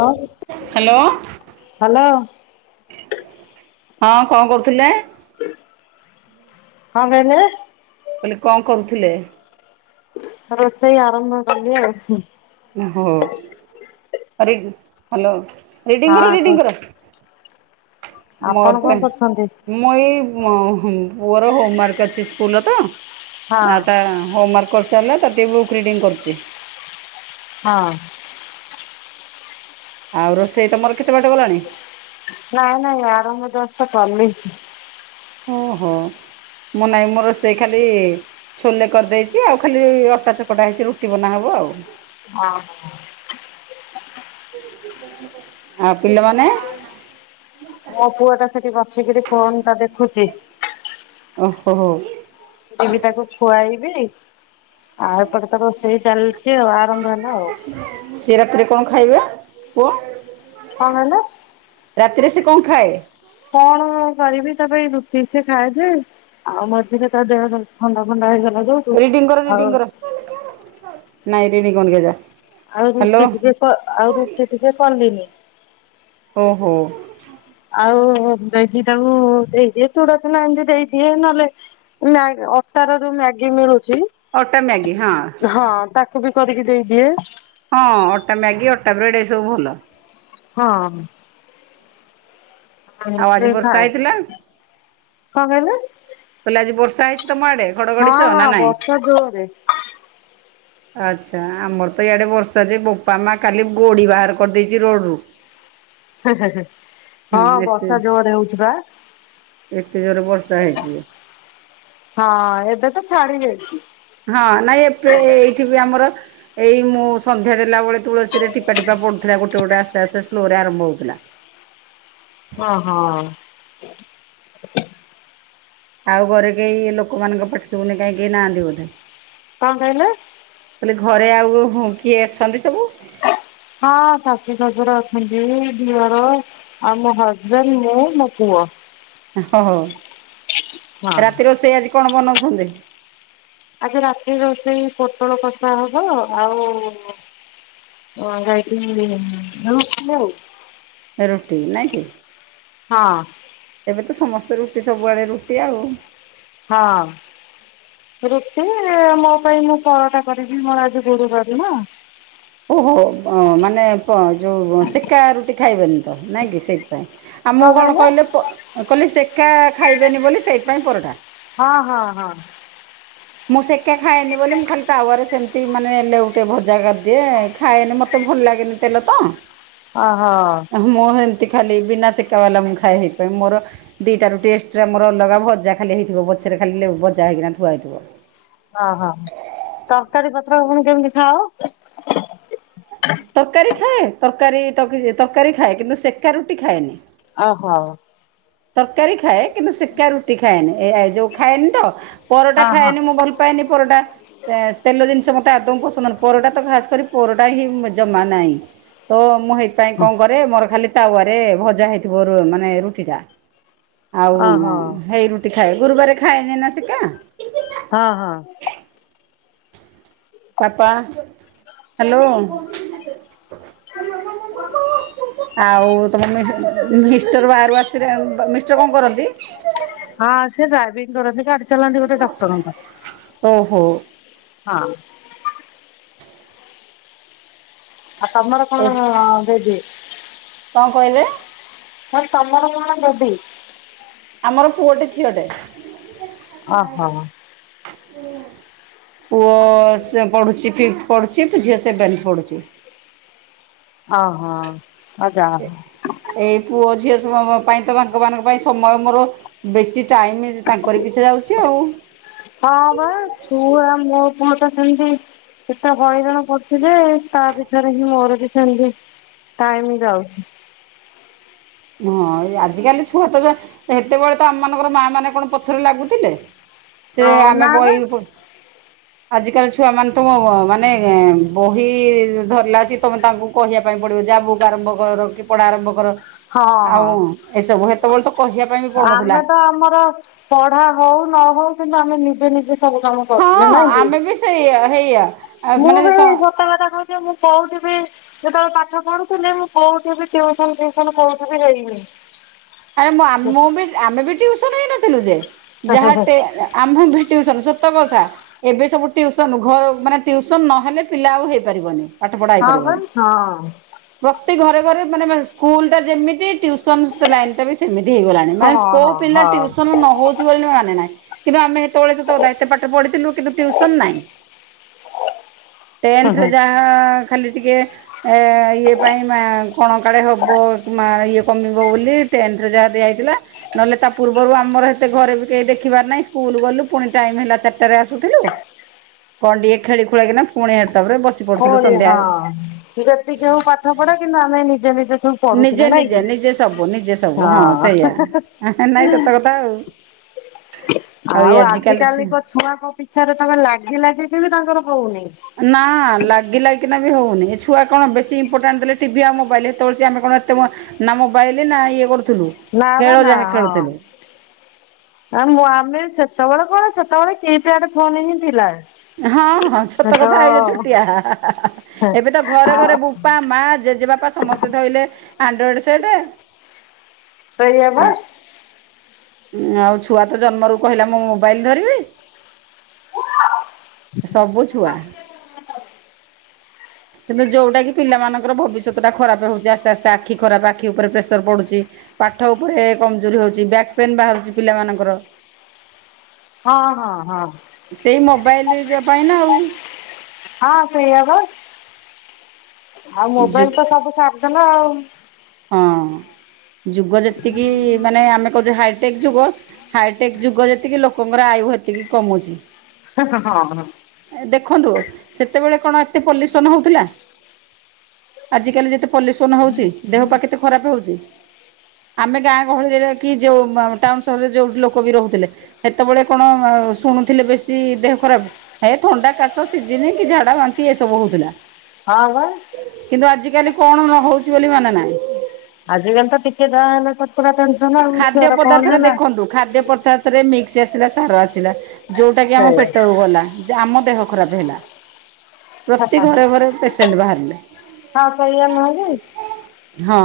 ହଉ hello. Hello ହଁ କଣ କରୁଥିଲେ? କଣ କହିଲେ? ମାନେ କଣ କରୁଥିଲେ? ରୋଷେଇ ଆରମ୍ଭ କରିଲି ଆଉ ହୁଁ। ହଉ ହ୍ୟାଲୋ ରିଡିଙ୍ଗ ହଁ କର କୁ ରିଡିଙ୍ଗ କର ଆପଣ ମୋର କଣ ତ କରୁଛନ୍ତି? ମୁଁ ଏଇ ପୁଅର ହୋମବାର୍କ ଅଛି ସ୍କୁଲର ତ ହଁ ନା ତା ହୋମ ୱାର୍କ କରିସାରିଲା ତା ବି ବୁକ୍ ରିଡିଙ୍ଗ କରୁଛି। ହଁ। ଆଉ ରୋଷେଇ ତୁମର କେତେ ବାଟ ଗଲାଣି? ନାଇଁ ନାଇଁ ଆରମ୍ଭ ଜଷ୍ଟ ଚାଲିଛି। ଓ ହୋ ମୁଁ ନାଇଁ ମୋର ରୋଷେଇ ଖାଲି ଛୋଲେ କରିଦେଇଛି ଆଉ ଖାଲି ଅଟା ଚକଟା ହେଇଛି ରୁଟି ବନାହବ ଆଉ। ଅହଁ। [inaudible] ଆଉ ପିଲାମାନେ? ମୋ ପୁଅ ଟା ସେଠି ବସିକିରି ଫୋନ ଟା ଦେଖୁଛି। ଓହୋ ହୋ। ଜିବି ତାକୁ ଖୁଆଇବି ଆଉ ଏପଟେ ତ ରୋସେଇ ଚାଲିଛି ଆଉ ଆରମ୍ଭ ହେଲା ଆଉ। ସେ ରାତିରେ କଣ ଖାଇବା ପୁଅ। କଣ ହେଲା। ରାତିରେ ସେ କଣ ଖାଏ? କଣ କରିବି ତାପାଇଁ ରୁଟି ସିଏ ଖାଏ ଯେ। ଆଉ ମଝିରେ ତା ଦେହ ଥଣ୍ଡା ଫଣ୍ଡା ହେଇଗଲା। ଯୋଉଠୁ ରିଡିଙ୍ଗ କର ଆଉ ରିଡିଙ୍ଗ କର ନାଇଁ ରିଡିଙ୍ଗ କର କେ ଯା। ଆଉ ହ୍ୟାଲୋ ରୁଟି ଟିକେ କ ଆଉ ରୁଟି ଟିକେ କଲିନି। ଓ ହୋଁ। ଆଉ ଯକି ତାଙ୍କୁ ଦେଇଦିଏ ଚୂଡ଼ା ଚୁନା ଏମିତି ଦେଇଦିଏ ନହେଲେ [unintelligible] ଅଟା ର ଯୋଉ ମ୍ୟାଗି ମିଳୁଛି ଅଟା ମ୍ୟାଗି ହଁ। ହଁ ତାକୁ ବି କରିକି ଦେଇଦିଏ। ହଁ ଅଟା ମ୍ୟାଗି ଅଟା ବ୍ରେଡ ଏ ସବୁ ଭଲ। ହଁ। ଆଉ ଆଜି [unintelligible] ବର୍ଷା କଣ ହେଇଥିଲା କହିଲେ। କହିଲେ ଆଜି ବର୍ଷା ହେଇଛି ତମ ଆଡେ ଘଡଘଡି ହଁ ସହ ହଁ ନା ନାଇଁ? ବର୍ଷା ଜୋରେ ଆଚ୍ଛା ଆମର ତ ଇଆଡ଼େ ବର୍ଷା ଯେ ବୋପା ମା କାଲି ଗୋଡ଼ି ବାହାର କରିଦେଇଛି ରୋଡ଼ରୁ। [unintelligible] ହେ ହେ। ହଁ ବର୍ଷା ଜୋରେ ହଉଛି ବା। ଏତେ ଜୋରରେ ବର୍ଷା ହେଇଛି ବେ। ହଁ ଏବେ ତ ଛାଡି ଯାଇଛି ହଁ ନାଇଁ ଏବେ ଏଇଠି ବି ଆମର ଏଇ ମୁଁ ସନ୍ଧ୍ୟା ଦେଲାବେଳେ ତୁଳସୀରେ ଟିପାଟିପା ପଡୁଥିଲା ଗୋଟେ ଗୋଟେ ଆସ୍ତେ ଆସ୍ତେ ସ୍ଲୋ ରେ ଆରମ୍ଭ ହଉଥିଲା। ହଁ ହଁ। ଆଉ ଘରେ କେହି ଲୋକମାନଙ୍କ ପାଟିଶୁଭୁନି କାହିଁ କେହି ନାହାନ୍ତି ବୋଧେ। କଣ କହିଲେ? କହଲେ ଘରେ ଆଉ କିଏ ଅଛନ୍ତି ସବୁ ହଁ ଶାଶୁ ଶଶୁର ଅଛନ୍ତି। ଦିଅର ଆଉ ମୋ ହଜବେଣ୍ଡ ମୁଁ ମୋ ପୁଅ। ହ ହୋ ହଁ ରାତି ରୋଷଇ ଆଜି କଣ ବନଉଛନ୍ତି? ଆଜି ରାତି ରୋଷେଇ ପୋଟଳ କଷା ହବ ଆଉ ହଁ [unintelligible] ରୁଟି ଆଉ। ରୁଟି ନାହି କି। ହଁ। ଏବେ ତ ସମସ୍ତେ ରୁଟି ସବୁଆଡେ ରୁଟି ଆଉ। ହଁ। ରୁଟି ମୋ ପାଇଁ ମୁଁ ପରଟା କରିବି ମୋର ଆଜି ଗୁରୁବାର ନା। ଓହୋ ମାନେ ପ ଯୋଉ ସେକା ରୁଟି ଖାଇବେନି ତ ନାଇଁ କି ସେଇଥିପାଇଁ। ଆମକୁ କଣ କହିଲେ ପ କହିଲେ ସେକା ଖାଇବେନି ବୋଲି ସେଇଥ୍ ପାଇଁ ପରଠା। ହଁ ହଁ ହଁ। ମୁଁ ସେକା ଖାଏନି ବୋଲି ମୁଁ ଖାଲି ତାୱରେ ସେମିତି ମାନେ ଲେଉଟେ ଭଜା କରିଦିଏ ଖାଏନି ମତେ ଭଲ ଲାଗେନି। ତେଲ ତ। ଅହ। ମୁଁ ଏମିତି ଖାଲି ବିନା ସେକା ବାଲା ମୁଁ ଖାଏ ହେଇଥି ପାଇଁଁ ମୋର। ଦିଟା ରୁଟି ଏକ୍ସଟ୍ରା ମୋର ଅଲଗା ଭଜା ଖାଲି ହେଇଥିବ ପଛରେ ଖାଲି ଭଜା ହେଇକିନା ଥୁଆ ହେଇଥିବ। ହଁ ହଁ ତରକାରୀ ପତ୍ର ପୁଣି କେମିତି ଖାଅ? ତରକାରୀ ଖାଏ ତରକାରୀ ତ ତରକାରୀ ଖାଏ କିନ୍ତୁ ସେକା ରୁଟି ଖାଏନି। ଅହ। ତରକାରୀ ଖାଏ କିନ୍ତୁ ସେକା ରୁଟି ଖାଏନି ଏ ଏ ଯୋଉ ଖାଏନି ତ ହଁ ପରଟା ହଁ ଖାଏନି। ମୁଁ ଭଲ ପାଏନି ପରଟା। ତେ ତେଲ ଜିନିଷ ମୋତେ ଆଦୌ ପସନ୍ଦ ନୁହ ପରଟା ତ ଖାସ୍ କରି ପରଟା ହିଁ ଜମା ନାହିଁ। ତ ମୁଁ ହେଇଥିପାଇଁ ଓହୋ। କଣ କରେ ମୋର ଖାଲି ତାୱରେ ଭଜା ହେଇଥିବ ରୁ ମାନେ ରୁଟି ଟା। ଆଉ ମ ହଁ ହେଇ ରୁଟି ଖାଏ ଗୁରୁବାର ଖାଏନି ନା ସେକା। ହଁ ହଁ। Papa hello. ଆଉ ତମ ମିଷ୍ଟର ବାହାରୁ ଆସିଲେ ମିଷ୍ଟର କଣ କରନ୍ତି? ହଁ ସେ ଡ୍ରାଇଭିଙ୍ଗ କରନ୍ତି ଗାଡି ଚଲାନ୍ତି ଗୋଟେ ଡକ୍ଟରଙ୍କ। ଓହୋ ହଁ। ଆଉ ତମର ଏ କଣ ବେବି। କଣ କହିଲେ? ଫାଷ୍ଟ ତମର କଣ ବେବି? ଆମର ପୁଅଟେ ଝିଅଟେ। ଅହ। ପୁଅ ସେ ପଢୁଛି ଫିଫ୍‌ଥ୍ ପଢୁଛି ତ ଝିଅ ସେଭେନ୍‌ଥ୍ ପଢୁଛି। ଅହ ଆଉ ଜାହା ହଉ। ଏଇ ପୁଅ ଝିଅ [unintelligible] ପାଇଁ ତ ତାଙ୍କ ମାନଙ୍କ ପାଇଁ ସମୟ ମୋର ବେଶୀ ଟାଇମ୍ ତାଙ୍କରି ପିଛା ଯାଉଛି ଆଉ। ହଁ ବା ପୁଆ ମୋ ପୁଅ ତ ସେମତି। କେତେ ହଇରାଣ କରୁଛି ଯେ ତା ପିଛାରେ ହିଁ ମୋର ବି ସେମତି ଟାଇମ୍ ଯାଉଛି। ହଁ ଆଜିକାଲି ଛୁଆ ତ ଯା ହେତେବଳେ ତ ଆମ ମାନଙ୍କର ମା ମାନେ କଣ ପଛରେ ଲାଗୁଥିଲେ। ସେ ହଁ ଆମେ ନା ବା ବହି ଆଜିକାଲି ଛୁଆ ମାନେ ତ ମ-ମ ମାନେ ବହି ଧରିଲା ସି ତମେ ତାଙ୍କୁ କହିବା ପାଇଁ ପଡିବ ଯାଆ ବୁକ ଆରମ୍ଭ କର କି ପଢା ଆରମ୍ଭ କର। ହଁ ହଁ ଆଉ ଏସବୁ ହେତେବେଳେ ତ କହିବା ପାଇଁ ବି ପଡ଼ୁନଥିଲା ଆମେ ତ ଆମର ପଢା ହୋଉ ନ ହୋଉ କିନ୍ତୁ ଆମେ ନିଜେ ନିଜେ ସବୁ କାମ କରୁ ହଁ ଥିଲେ ନାଇଁ କି ଆମେ ବି ସେଇ ହେଇଆ ମୁଁ ମାନେ ବି ସତ କଥା କ [unintelligible] ମୁଁ କୋଉଠି ବି ଯେତେବେଳେ ପାଠ ପଢୁଥିଲି ମୁଁ କୋଉଠି ବି ଟିଉସନ ସନ କୋଉଠି ବି ହେଇନି। ଆରେ ଆମ ଆମେ ବି ଟିଉସନ ହେଇନଥିଲୁ ଯେ ଯାହା ଟେନ୍ ଆମେଭି ଟିଉସନ୍ ସତ କଥା। ଏବେ ସବୁ ଟିଉସନ୍ ଘ ମାନେ ଟିଉସନ୍ ନହେଲେ ପିଲା ଆଉ ହେଇପାରିବନି। ପାଠପଢ଼ା ହଁ ବା ହେଇପାରିବନି। ହଁ ପ୍ରତି ଘରେ-ଘରେ ମାନେ ସ୍କୁଲ୍ ଟା ଯେମିତି ଟ୍ୟୁସନ୍ ସେ ଲାଇନ୍ ଟା ବି ସେମିତି ହେଇଗଲାଣି, ମାନେ ହଁ କୋଉ ହଁ ପିଲା ହଁ। ଟ୍ୟୁସନ୍ ନ ହଉ ଚି ବୋଲି ମାନେ ନାହିଁ, କେବେ ଆମେ ସେତବଳେ ଦାୟିତ୍ଵ ପାଠ ପଢ଼ିଥିଲୁ କିନ୍ତୁ ଟ୍ୟୁସନ ନାଇଁ। ଟେନ୍ଥରେ ଯାହା ଖାଲି ଟିକେ ଏ ଇଏ ପାଇଁ ମା କଣ କାଳେ ହବ ମା ଇଏ କମିବ ବୋଲି ଟେନ୍ଥ ରେ ଯାହା ଦିଆ ହେଇଥିଲା। ନହେଲେ ତା ପୂର୍ବରୁ ଆମର ଏତେ ଘରେ ବି କେହି ଦେଖିବାର ନାହିଁ ସ୍କୁଲ୍ ଗଲୁ ପୁଣି ଟାଇମ୍ ହେଲା ଚାରିଟାରେ ଆସୁଥିଲୁ। କଣ ଟିକେ ଖେଳି ଖୁଳା କିନା ପୁଣି [unintelligible] ତାପରେ ବସିିବୁ। ଫୁଣି ହଁ ଯେତିକି ହଉ ପାଠପଢା କିନ୍ତୁ ଆମେ ନିଜେ-ନିଜେ ସବୁ ପଢ଼ୁଥିଲେ ନିଜେ ନାଇଁ କି, ନିଜେ ନିଜେ ସବୁ ନିଜେ ସବୁ ହଁ ସେଇଆ ହେ-ହେ-ହେ। ନାଇଁ ସତ କଥା ଆଉ। ଆଉ ଆଜିକାଲି କ ଛୁଆଙ୍କ ପିଛାରେ ତମେ ଲାଗି-ଲାଗି କି ବି ତାଙ୍କର ହଉନି। ନାଁ ଲାଗି ଲାଗି କିିନା ବି ହଉନି, ଏ ଛୁଆ କଣ ବେଶୀ ଇମ୍ପୋର୍ଟାଣ୍ଟ ଦେଲେ ଟିଭି ଆଉ ମୋବାଇଲ୍ ସେତେବେଳେ ସେ ଆମେ କଣ ଏତେ ନା ମୋ ବାଇଲେ ନା ଇଏ କରୁଥିଲୁ। ନା ବା ଖେଳ ନା ଯାହା ହଁ। ଖେଳୁଥିଲୁ। ଆ ମୁଁ ଆମେ ସେତବଳେ କଣ ସେତବଳେ କି ପ୍ୟାଡ ଫୋନ୍ ହିଁ ଥିଲା। ହଁ ହଁ ତ ସତ କଥା, ଏଯୋଉ ଛୋଟିଆ ହା-ହା-ହା-ହା। ଏବେ ତ ଘରେ ଆଉ ଘରେ ବୁପା ମା ଜେଜେବାପା ସମ ସ୍ତେ ଧଇଲେ ଆଣ୍ଡରୋଏଡ୍ ସେଟେ। ସେଇଆ ବା। ଆଉ ଛୁଆ ତ ଜନ୍ମରୁ କହିଲା ମୁଁ ମୋବାଇଲ୍ ଧରିବି। ସବୁ ଛୁଆ କିନ୍ତୁ ଯୋଉଟାକି ପିଲାମାନଙ୍କର ଭବିଷ୍ୟତଟା ଖରାପେ ହଉଚି, ଆସ୍ତେ-ଆସ୍ତେ ଆଖି ଖରାପେ ଆଖି ଉପରେ ପ୍ରେସର ପଡ଼ୁଚି ପାଠ ଉପରେ କମଜୋରି ହଉଚି, ବ୍ୟାକ୍ ପେନ୍ ବାହାରୁଚି ପିଲାମାନଙ୍କର। ହଁ-ହଁ-ହଁ। ସେଇ ମୋବାଇଲି ଯ ପାଇଁ ନା ଆଉ। ହଁ ସେଇଆ ବା, ଆଉ ଯୁ ମୋବାଇଲ୍ ତ ସବୁ ସାରିଦେଲା ଆଉ। ହଁ, ଯୁଗ ଯେତିକି ମାନେ ଆମେ କହୁଚେ ହାଇଟେକ୍ ଯୁଗ, ହାଇଟେକ୍ ଯୁଗ ଯେତିକି ଲୋକଙ୍କର ଆୟୁ ହେତିକି କମୁଚି। ହେ-ହେ-ହଁ-ହଁ। ଏ ଦେଖନ୍ତୁ ସେତେବେଳେ କଣ ଏତେ ପଲ୍ୟୁସନ୍ ହଉଥିଲା। ଆଜକାଲି ଯେତେ ପଲ୍ୟୁସନ୍ ହଉଚି ଦେହ ପା କେତେ ଖରାପେ ହଉଚି। ଆମେ ଗାଁ ଗହଳିରେ ରହିକି ଯୋଉ ଟାଉନ୍ ସହରରେ ଯୋଉଠି ଲୋକ ବି ରହୁଥିଲେ। ସେତବଳେ କଣ ଶୁଣୁଥିଲେ ବେଶୀ ଦେହ ଖରାପ୍। ଏ ଥଣ୍ଡା କାଶ ସିଜିନି କି ଝାଡା ବାନ୍ତି ଏସବୁ ହଉଥିଲା। ହଁ ବା। କିନ୍ତୁ ଆଜିକାଲି କଣ ନ ହଉଚି ବୋଲି ମାନେ ନାହିଁ। ଆଜିକାଲି ତ ଟିକେ ଯାହା ହେଲେ ପୁରା ଟେନ୍ସନ ଖାଦ୍ୟ ଆଉ [unintelligible] କଣ ପଦାର୍ଥରେ ହେଲା। ଦେଖନ୍ତୁ ଖାଦ୍ୟ ପଦାର୍ଥରେ ମିକ୍ସ ଆସିଲା ସାର ଆସିଲା ଯୋଉଟା କିି ଆମ ସେଇଆ। ପେଟକୁ ଗଲା। ଯେ ଆମ ଦେହ ଖରାପେ ହେଲା। ପ୍ରତି ଘରେ-ଘରେ ପେସେଣ୍ଟ ବାହାରିଲେ। ହଁ ସେଇଆ ନୁହେଁ କି ହଁ।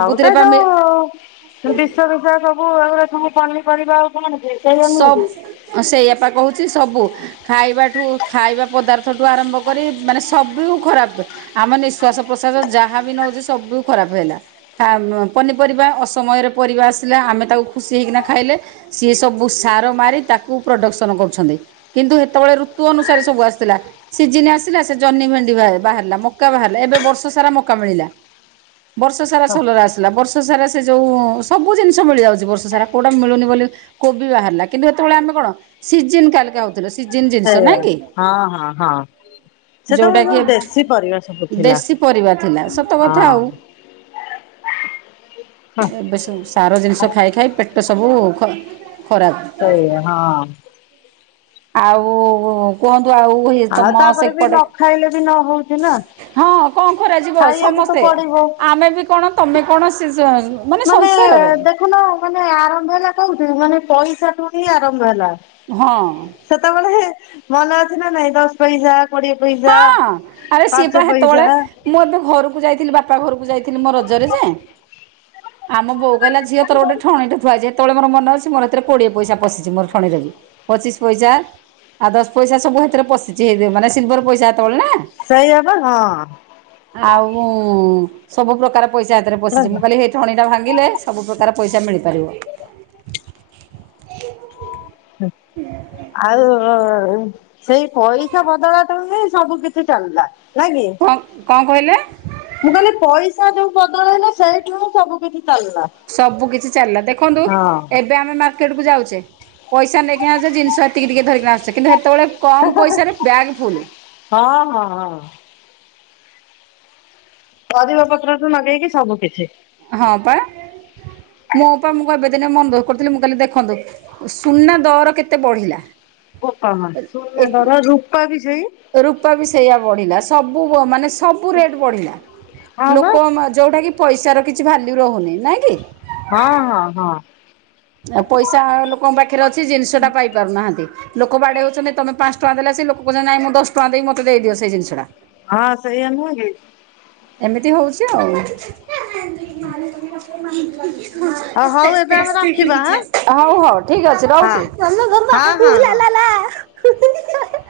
ହବ ତ ଏ ବା ମି ଯୋଉ ବିଷ ରୂପା ସବୁ ଏଉରା ସବୁ ପନିପରିବା ଆଉ କଣକି ସବ୍ ଆଁ ସେଇୟାପା କହୁଛି ସବୁ। ଖାଇବାଠୁ ଖାଇବା ପଦାର୍ଥ ଠୁ ଆରମ୍ଭ କରି ମାନେ ସବୁ ଖରାପ। ଆମ ନିଶ୍ୱାସ ପ୍ରଶ୍ୱାସ ଯାହାବି ନଉଚି ସବୁ ଖରାପ ହେଲା। ଖା ପନିପରିବା ଅସମୟରେ ପରିବା ଆସିଲା ଆମେ ତାକୁ ଖୁସି ହେଇକିନା ଖାଇଲେ ସିଏ ସ ସବୁ ସାର ମାରି ତାକୁ ପ୍ରଡକ୍ସନ କରୁଛନ୍ତି କିନ୍ତୁ ହେତେବଳେ ଋତୁ ଅନୁସାରେ ସବୁ ଆସିଥିଲା। ସିଜିନ ଆସିଲା ସେ ଜହ୍ନି, ଭେଣ୍ଡି ବାବାହାରିଲା ମକା ବାହାରିଲା ଏବେ ବର୍ଷ ସାରା ମକା ମିଳିଲା। ବର୍ଷ ସାରା ସୋଲର ଆସ୍ ଥିଲା ବର୍ଷ ସାରା ସେ ଯୋଉ ସବୁ ଜିନିଷ ମିଳି ଯାଉଚି ବର୍ଷ ସାରା କୋଉଟା ମିଳୁନି ବୋଲି କୋବି ବାହାରିଲା କିନ୍ତୁ ହେତବେଳେ ଆମେ କଣ ସିଜିନ୍ କାଲକା ହ ଥିଲୁ ସିଜନ୍ ଜିନିଷ ନା ସେଇଆ କି? ହଁ ହଁ ହଁ ସେତେବେଳେ ଯୋଉଟାକିି ସବୁ ଦେଶୀ ପରିବା ସବୁ ଏ ଥିଲା। ଦେଶୀ ପରିବା ଥିଲା ସତ କଥା ଆଉ। ହଁ ଏବେ ସବୁ ସାର ଜିନିଷ ଖାଇ ଖାଇ ପେଟ ସବୁ ଖ ଖରାପ। ସେୟା ହଁ। ଆଉ କୁହନ୍ତୁ ଆଉ ହେ ଆଉ ତମ ତାପରେ ବି ନ ସେପଟେ ଖାଇଲେ ବି ନ ହଉଛି ନା ହଁ କଁ କରାଯିବ ଖାଇବାକୁ ତ ସମସ୍ତେ ପଡିବ ଆମେବି କଣ ତମେ କଣ ସିଜ ମାନେ ଦେଖୁନ ମାନେ ଆରମ୍ଭ ହେଲା କୋଉଠୁ ମାନେ ପଇସାଠୁ ହିଁ ଆରମ୍ଭ ହେଲା। ହଁ। ସେତବେଳେ ମନେ ଅଛି ନା ନାଇଁ ଦଶ ପଇସା, କୋଡିଏ ପଇସା। ହଁ ଆରେ ସିଏପା ପାଞ୍ଚ ହେତବଳେ ପଇସା ମୁଁ ଏବେ ଘରୁକୁ ଯାଇଥିଲି ବାପା ଘରୁକୁ ଯାଇଥିଲି ମୋ ରଜରେ ଯେ ଆମ ବୋଉ କହିଲା ଝିଅ ତୋର ଗୋଟେ ଠଣିଟେ ଥୁଆ ହେଇଛି ହେ ହେତବେଳେ ମୋର ମନ ଅଛି ମୋର ହେଥେରେ କୋଡିଏ ପଇସା ପସିଚି ମୋର ଠଣିରେ ବି ପଚିଶ ପଇସା ଆ ଦଶ ପଇସା ସବୁ ହେଥେରେ ପଶିଚି ହେଇ ମାନେ ସିଲଭର ପଇସା ହେତବେଳେ ନା। ସେୟାପା ହଁ। ଆଉ ସବୁ ପ୍ରକାର ପଇସା ହେତେରେ ପଶିଚି ମୁଁ କଇଲି ହେ ଠଣିଟା ଭାଙ୍ଗିଲେ ସବୁ ପ୍ରକାର ପଇସା ମିଳିପାରିବ। ହୁଁ ଆଉ ସେଇ ପଇସା ବଦଳାଟୁ ହିଁ ସବୁ କି ଛି ଚାଲିଲା ନାଇ କି? କଣ କଣ କହିଲେ? ମୁଁ କଇଲି ପଇସା ଯୋଉ ବଦଳେଇଲ ସେଇଠୁ ହିଁ ସବୁ କିଛି ଚାଲିଲା। ସବୁ କିଛି ଚାଲିଲା ଦେଖନ୍ତୁ ହଁ ଏ ବେ ଆମେ ମାର୍କେଟକୁୁ ଯାଉଚେ ପଇସା ନେଇକି ଆସେ ଜିନିଷ ଏତିକି ଟିକେ ଧରିକିନା ଆସୁଚେ କିନ୍ତୁ ହେତବେଳେ କମ୍ ପଇସାରେ ବ୍ୟାଗ୍ ଫୁଲୁ। ହଁ ହଁ ହଁ। ପରିବା ପତ୍ର କୁ ନଗେଇକି ସବୁ କିଛି। ହଁ ପା ମୁଁ ପା ମୁଁପା ଏବେ ଦିନେ ମନଦୁଃଖ କରୁଥିଲି ମୁଁ କହିଲି ଦେଖନ୍ତୁ ସୁନା ଦର କେତେ ବଢିଲା? ଉପମା ସୁନା ଦର ରୂପା ବି ସେଇ। ରୂପା ବି ସେଇଆ ବଢିଲା ସବୁ ଗୋ ମାନେ ସ୍ ସବୁ ରେଟ୍ ବଢିଲା ହଁ ବା ଲୋକ ମା ଯଉଟା କିି ପଇସାର କିଛି ଭ୍ୟାଲ୍ୟୁ ରହୁନି ନାଇଁ କି? ହଁ ହଁ ହଁ। ଆ ପଇସା ଲୋକଙ୍କ ପାଖରେ ଅଛି ଜିନିଷଟା ପାଇ ପାରୁନାହାନ୍ତି। ଲୋକ ବାଡେଇ ହଉଚନି ତମେ ପାଞ୍ଚ ଟଙ୍କା ଦେଲେ ଆସିକି ଲୋକ କହୁଚନି ନାଇଁ ମୁଁ ଦଶଟଙ୍କା ଦେଇ ମତେ ଦେଇଦିଅ ସେଇ ଜିନିଷଟା। ହଁ ସେୟା ନୁଏକି। ଏମିତି ହଉଛି ଆଉ ହଉ ଏବେ ଆମେ ରଖିବା ଆଁ ହଉ ଠିକ ହଁ ଅଛି ହଁ ହଁ ହଁ। ରହୁଛି? [inaudible]